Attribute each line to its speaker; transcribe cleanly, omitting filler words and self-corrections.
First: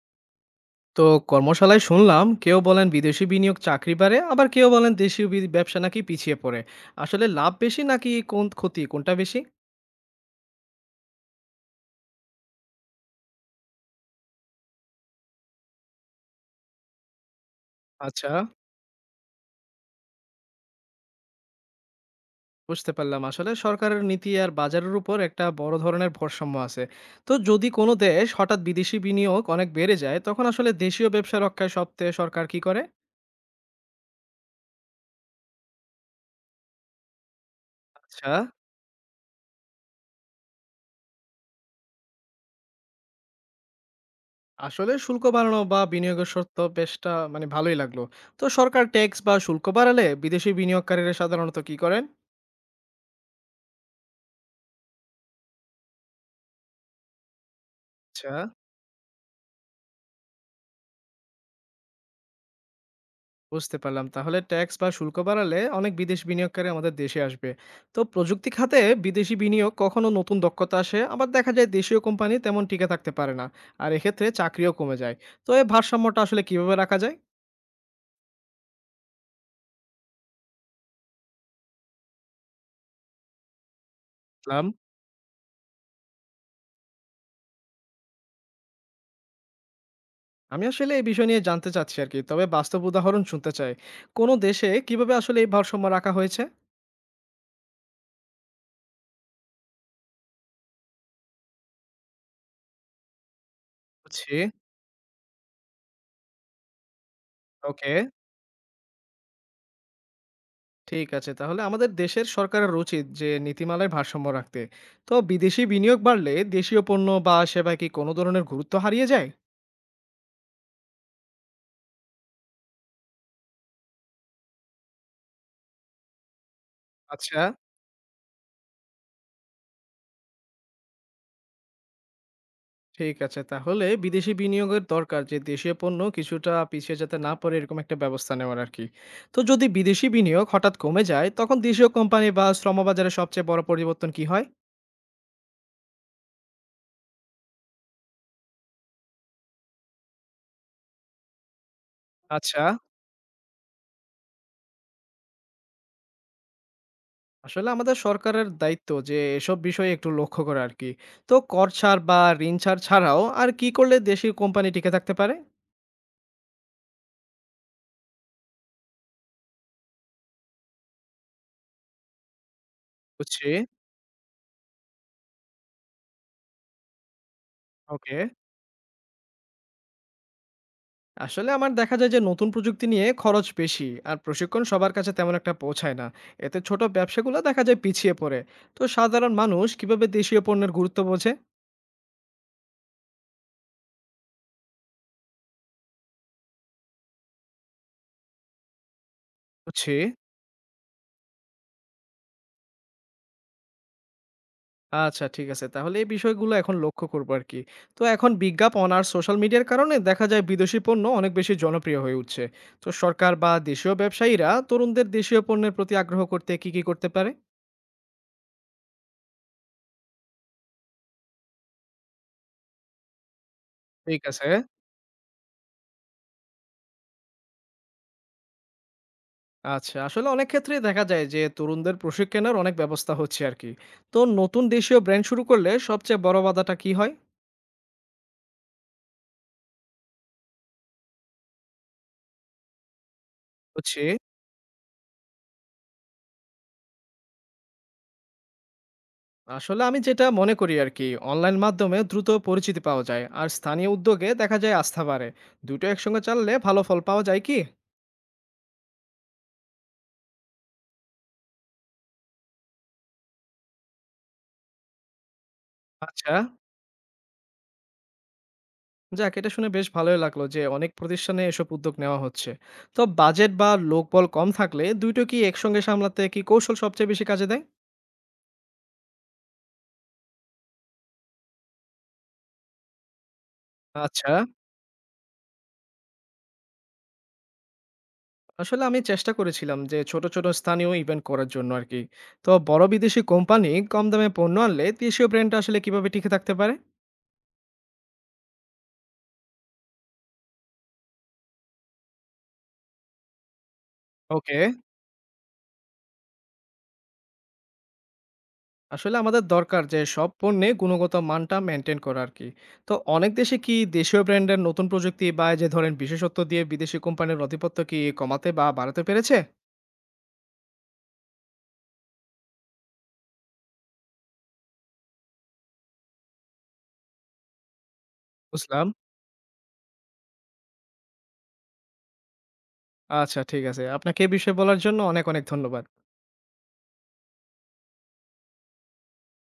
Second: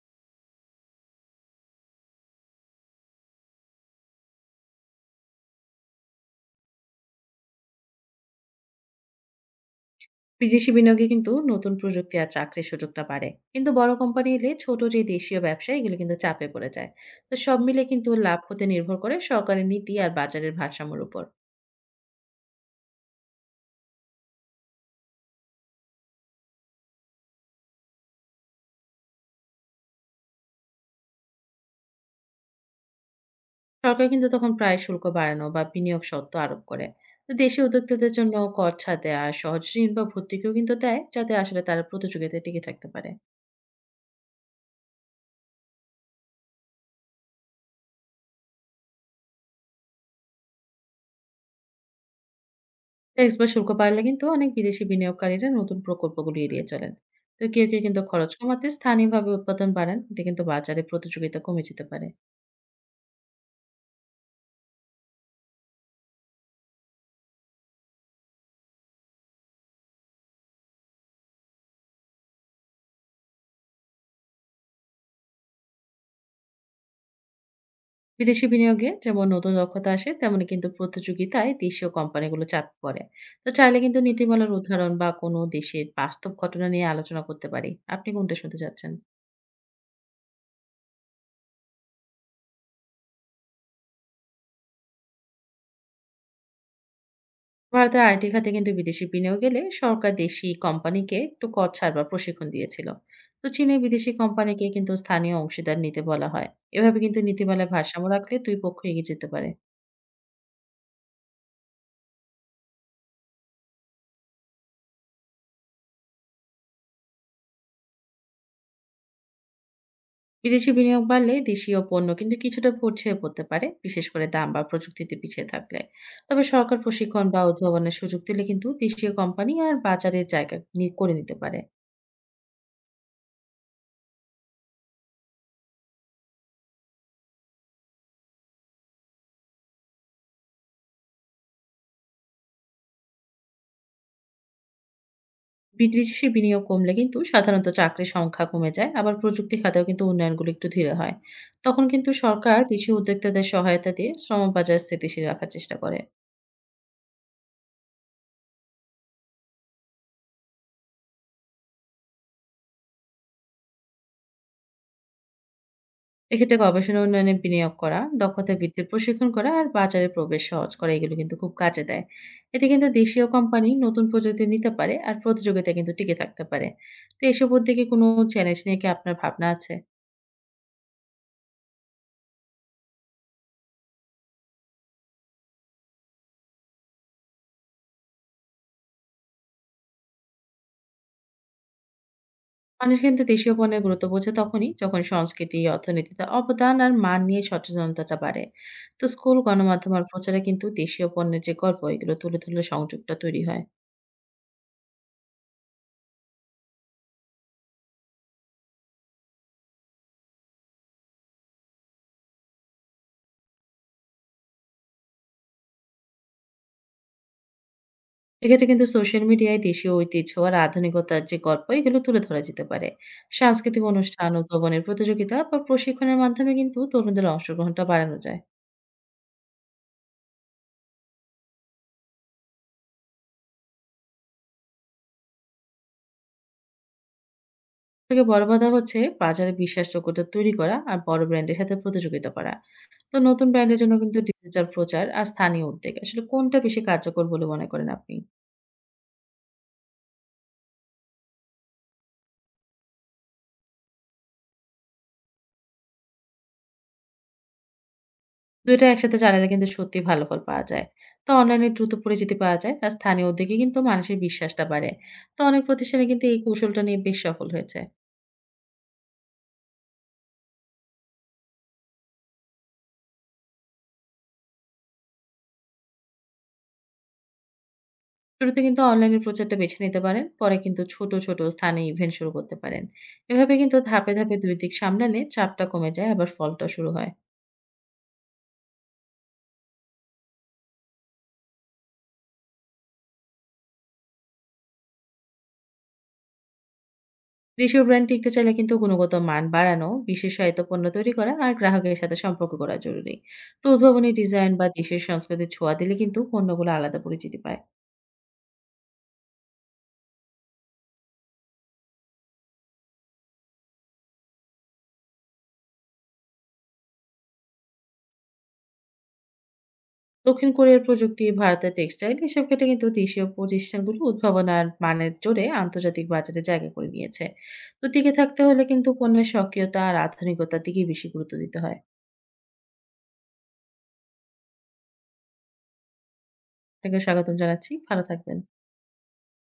Speaker 1: তো কর্মশালায় শুনলাম কেউ বলেন বিদেশি বিনিয়োগ চাকরি বাড়ে আবার কেউ বলেন দেশীয় ব্যবসা নাকি পিছিয়ে পড়ে। আসলে লাভ বেশি নাকি কোন ক্ষতি কোনটা বেশি?
Speaker 2: বিদেশি বিনিয়োগে কিন্তু নতুন প্রযুক্তি আর চাকরির সুযোগটা বাড়ে, কিন্তু বড় কোম্পানি এলে ছোট যে দেশীয় ব্যবসা এগুলো কিন্তু চাপে পড়ে যায়। তো সব মিলে কিন্তু
Speaker 1: আচ্ছা,
Speaker 2: লাভ হতে নির্ভর করে সরকারের নীতি আর বাজারের ভারসাম্যের উপর।
Speaker 1: বুঝতে পারলাম আসলে সরকারের নীতি আর বাজারের উপর একটা বড় ধরনের ভারসাম্য আছে। তো যদি কোনো দেশ হঠাৎ বিদেশি বিনিয়োগ অনেক বেড়ে যায় তখন আসলে দেশীয় ব্যবসা রক্ষায় সপ্তাহে সরকার কি করে?
Speaker 2: সরকার কিন্তু তখন প্রায় শুল্ক বাড়ানো বা বিনিয়োগ শর্ত আরোপ করে। তো দেশি উদ্যোক্তাদের
Speaker 1: আচ্ছা,
Speaker 2: জন্য কর ছাড় দেয়া, সহজ ঋণ বা ভর্তুকিও কিন্তু দেয়, যাতে আসলে তারা প্রতিযোগিতায় টিকে থাকতে পারে।
Speaker 1: আসলে শুল্ক বাড়ানো বা বিনিয়োগের শর্ত বেশটা মানে ভালোই লাগলো। তো সরকার ট্যাক্স বা শুল্ক বাড়ালে বিদেশি বিনিয়োগকারীরা সাধারণত কি করেন?
Speaker 2: ট্যাক্স বা শুল্ক বাড়লে কিন্তু অনেক বিদেশি বিনিয়োগকারীরা নতুন প্রকল্পগুলো এড়িয়ে চলেন। তো কেউ কেউ কিন্তু খরচ
Speaker 1: আচ্ছা,
Speaker 2: কমাতে স্থানীয়ভাবে উৎপাদন বাড়ান, এতে কিন্তু বাজারে প্রতিযোগিতা কমে যেতে পারে।
Speaker 1: বুঝতে পারলাম। তাহলে ট্যাক্স বা শুল্ক বাড়ালে অনেক বিদেশ বিনিয়োগকারী আমাদের দেশে আসবে। তো প্রযুক্তি খাতে বিদেশি বিনিয়োগ কখনো নতুন দক্ষতা আসে, আবার দেখা যায় দেশীয় কোম্পানি তেমন টিকে থাকতে পারে না। আর এক্ষেত্রে চাকরিও কমে যায়। তো এই ভারসাম্যটা আসলে কিভাবে রাখা যায়?
Speaker 2: বিদেশি বিনিয়োগে যেমন নতুন দক্ষতা আসে, তেমনি কিন্তু প্রতিযোগিতায় দেশীয় কোম্পানিগুলো চাপ পড়ে। তো চাইলে কিন্তু নীতিমালার
Speaker 1: লাম,
Speaker 2: উদাহরণ বা কোনো দেশের বাস্তব ঘটনা নিয়ে আলোচনা করতে পারি। আপনি কোনটা শুনতে চাচ্ছেন?
Speaker 1: আমি আসলে এই বিষয় নিয়ে জানতে চাচ্ছি আরকি। তবে বাস্তব উদাহরণ শুনতে চাই। কোন দেশে কিভাবে আসলে এই ভারসাম্য রাখা হয়েছে?
Speaker 2: ভারতের আইটি খাতে কিন্তু বিদেশি বিনিয়োগ এলে সরকার দেশি কোম্পানিকে একটু কর ছাড় বা প্রশিক্ষণ দিয়েছিল। তো চীনে বিদেশি
Speaker 1: বুঝছি।
Speaker 2: কোম্পানিকে কিন্তু স্থানীয় অংশীদার নিতে বলা হয়। এভাবে কিন্তু নীতিমালায়
Speaker 1: ওকে।
Speaker 2: ভারসাম্য রাখলে দুই পক্ষ এগিয়ে যেতে পারে।
Speaker 1: ঠিক আছে। তাহলে আমাদের দেশের সরকারের উচিত যে নীতিমালায় ভারসাম্য রাখতে। তো বিদেশি বিনিয়োগ বাড়লে দেশীয় পণ্য বা সেবা কি কোনো ধরনের গুরুত্ব হারিয়ে যায়?
Speaker 2: বিদেশি বিনিয়োগ বাড়লে দেশীয় পণ্য কিন্তু কিছুটা পড়তে পারে, বিশেষ করে দাম বা প্রযুক্তিতে পিছিয়ে থাকলে। তবে সরকার প্রশিক্ষণ
Speaker 1: আচ্ছা,
Speaker 2: বা উদ্ভাবনের সুযোগ দিলে কিন্তু দেশীয় কোম্পানি আর বাজারের জায়গা করে নিতে পারে।
Speaker 1: ঠিক আছে। তাহলে বিদেশি বিনিয়োগের দরকার যে দেশীয় পণ্য কিছুটা পিছিয়ে যেতে না পারে এরকম একটা ব্যবস্থা নেওয়ার আরকি। তো যদি বিদেশি বিনিয়োগ হঠাৎ কমে যায় তখন দেশীয় কোম্পানি বা শ্রমবাজারে সবচেয়ে বড় পরিবর্তন কি হয়?
Speaker 2: বিদেশি বিনিয়োগ কমলে কিন্তু সাধারণত চাকরির সংখ্যা কমে যায়, আবার প্রযুক্তি খাতেও কিন্তু উন্নয়নগুলো একটু ধীরে হয়। তখন কিন্তু সরকার
Speaker 1: আচ্ছা।
Speaker 2: দেশীয় উদ্যোক্তাদের সহায়তা দিয়ে শ্রম বাজার স্থিতিশীল রাখার চেষ্টা করে।
Speaker 1: আসলে আমাদের সরকারের দায়িত্ব যে এসব বিষয়ে একটু লক্ষ্য করা আর কি। তো কর ছাড় বা ঋণ ছাড় ছাড়াও আর কি করলে দেশি কোম্পানি টিকে থাকতে পারে?
Speaker 2: এক্ষেত্রে গবেষণা উন্নয়নে বিনিয়োগ করা, দক্ষতা বৃদ্ধির প্রশিক্ষণ করা আর বাজারে প্রবেশ সহজ করা, এগুলো কিন্তু খুব কাজে দেয়। এতে কিন্তু দেশীয়
Speaker 1: বুঝছি।
Speaker 2: কোম্পানি নতুন প্রযুক্তি নিতে পারে আর প্রতিযোগিতা কিন্তু টিকে থাকতে পারে। তো এসব উদ্যোগে কোনো
Speaker 1: ওকে।
Speaker 2: চ্যালেঞ্জ নিয়ে কি আপনার ভাবনা আছে?
Speaker 1: আসলে আমার দেখা যায় যে নতুন প্রযুক্তি নিয়ে খরচ বেশি, আর প্রশিক্ষণ সবার কাছে তেমন একটা পৌঁছায় না। এতে ছোট ব্যবসাগুলো দেখা যায় পিছিয়ে পড়ে। তো সাধারণ মানুষ কিভাবে দেশীয় পণ্যের গুরুত্ব বোঝে?
Speaker 2: মানুষ কিন্তু দেশীয় পণ্যের গুরুত্ব বোঝে তখনই, যখন সংস্কৃতি, অর্থনীতিতে অবদান আর মান নিয়ে সচেতনতাটা বাড়ে। তো স্কুল, গণমাধ্যম
Speaker 1: বুঝছি।
Speaker 2: আর প্রচারে কিন্তু দেশীয় পণ্যের যে গল্প, এগুলো তুলে ধরলে সংযোগটা তৈরি হয়।
Speaker 1: আচ্ছা, ঠিক আছে। তাহলে এই বিষয়গুলো এখন লক্ষ্য করব আরকি। তো এখন বিজ্ঞাপন আর সোশ্যাল মিডিয়ার কারণে দেখা যায় বিদেশি পণ্য অনেক বেশি জনপ্রিয় হয়ে উঠছে। তো সরকার বা দেশীয় ব্যবসায়ীরা তরুণদের দেশীয় পণ্যের প্রতি আগ্রহ করতে কি করতে পারে?
Speaker 2: এক্ষেত্রে কিন্তু সোশ্যাল মিডিয়ায় দেশীয় ঐতিহ্য আর আধুনিকতার যে গল্প, এগুলো তুলে ধরা যেতে পারে। সাংস্কৃতিক
Speaker 1: ঠিক
Speaker 2: অনুষ্ঠান,
Speaker 1: আছে।
Speaker 2: উদ্ভাবনের প্রতিযোগিতা বা প্রশিক্ষণের মাধ্যমে কিন্তু তরুণদের অংশগ্রহণটা বাড়ানো যায়।
Speaker 1: আচ্ছা, আসলে অনেক ক্ষেত্রেই দেখা যায় যে তরুণদের প্রশিক্ষণের অনেক ব্যবস্থা হচ্ছে আরকি। তো নতুন দেশীয় ব্র্যান্ড শুরু করলে সবচেয়ে বড় বাধাটা কি হয়?
Speaker 2: থেকে বড় বাধা হচ্ছে বাজারে বিশ্বাসযোগ্যতা তৈরি করা আর বড় ব্র্যান্ডের সাথে প্রতিযোগিতা করা। তো নতুন ব্র্যান্ডের জন্য
Speaker 1: বুঝছি।
Speaker 2: কিন্তু ডিজিটাল প্রচার আর স্থানীয় উদ্যোগ, আসলে কোনটা বেশি কার্যকর বলে মনে করেন আপনি?
Speaker 1: আসলে আমি যেটা মনে করি আর কি, অনলাইন মাধ্যমে দ্রুত পরিচিতি পাওয়া যায় আর স্থানীয় উদ্যোগে দেখা যায় আস্থা বাড়ে। দুটো একসঙ্গে চাললে ভালো ফল পাওয়া যায় কি?
Speaker 2: দুইটা একসাথে চালালে কিন্তু সত্যি ভালো ফল পাওয়া যায়। তো অনলাইনে দ্রুত পরিচিতি পাওয়া যায় আর স্থানীয় উদ্যোগে কিন্তু মানুষের বিশ্বাসটা বাড়ে। তো অনেক প্রতিষ্ঠানে কিন্তু
Speaker 1: আচ্ছা,
Speaker 2: এই কৌশলটা নিয়ে বেশ সফল হয়েছে।
Speaker 1: যাক এটা শুনে বেশ ভালোই লাগলো যে অনেক প্রতিষ্ঠানে এসব উদ্যোগ নেওয়া হচ্ছে। তো বাজেট বা লোকবল কম থাকলে দুটো কি একসঙ্গে সামলাতে কি কৌশল সবচেয়ে বেশি কাজে দেয়?
Speaker 2: শুরুতে কিন্তু অনলাইনের প্রচারটা বেছে নিতে পারেন, পরে কিন্তু ছোট স্থানীয় ইভেন্ট শুরু করতে পারেন। এভাবে কিন্তু ধাপে,
Speaker 1: আচ্ছা,
Speaker 2: ধাপে ২ দিক সামলালে চাপটা কমে যায়, আবার ফলটাও শুরু হয়।
Speaker 1: আসলে আমি চেষ্টা করেছিলাম যে ছোট ছোট স্থানীয় ইভেন্ট করার জন্য আর কি। তো বড় বিদেশি কোম্পানি কম দামে পণ্য আনলে দেশীয় ব্র্যান্ডটা আসলে কিভাবে টিকে থাকতে পারে?
Speaker 2: দেশীয় ব্র্যান্ড টিকতে চাইলে কিন্তু গুণগত মান বাড়ানো, বিশেষায়িত পণ্য তৈরি করা আর গ্রাহকের সাথে সম্পর্ক করা জরুরি। তো উদ্ভাবনী ডিজাইন
Speaker 1: ওকে।
Speaker 2: বা দেশের সংস্কৃতির ছোঁয়া দিলে কিন্তু পণ্যগুলো আলাদা পরিচিতি পায়।
Speaker 1: আসলে আমাদের দরকার যে সব পণ্যে গুণগত মানটা মেনটেন করা আর কি। তো অনেক দেশে কি দেশীয় ব্র্যান্ডের নতুন প্রযুক্তি বা এই যে ধরেন বিশেষত্ব দিয়ে বিদেশি কোম্পানির আধিপত্য কি কমাতে বা বাড়াতে পেরেছে?
Speaker 2: দক্ষিণ কোরিয়ার প্রযুক্তি, ভারতের টেক্সটাইল, এসব ক্ষেত্রে কিন্তু দেশীয় প্রতিষ্ঠানগুলো উদ্ভাবন আর মানের জোরে আন্তর্জাতিক বাজারে জায়গা করে নিয়েছে। তো টিকে থাকতে হলে
Speaker 1: বুঝলাম।
Speaker 2: কিন্তু পণ্যের স্বকীয়তা আর আধুনিকতার দিকে বেশি গুরুত্ব দিতে হয়।
Speaker 1: আচ্ছা ঠিক আছে, আপনাকে এই বিষয়ে বলার জন্য অনেক অনেক ধন্যবাদ।
Speaker 2: আপনাকে স্বাগতম জানাচ্ছি। ভালো থাকবেন।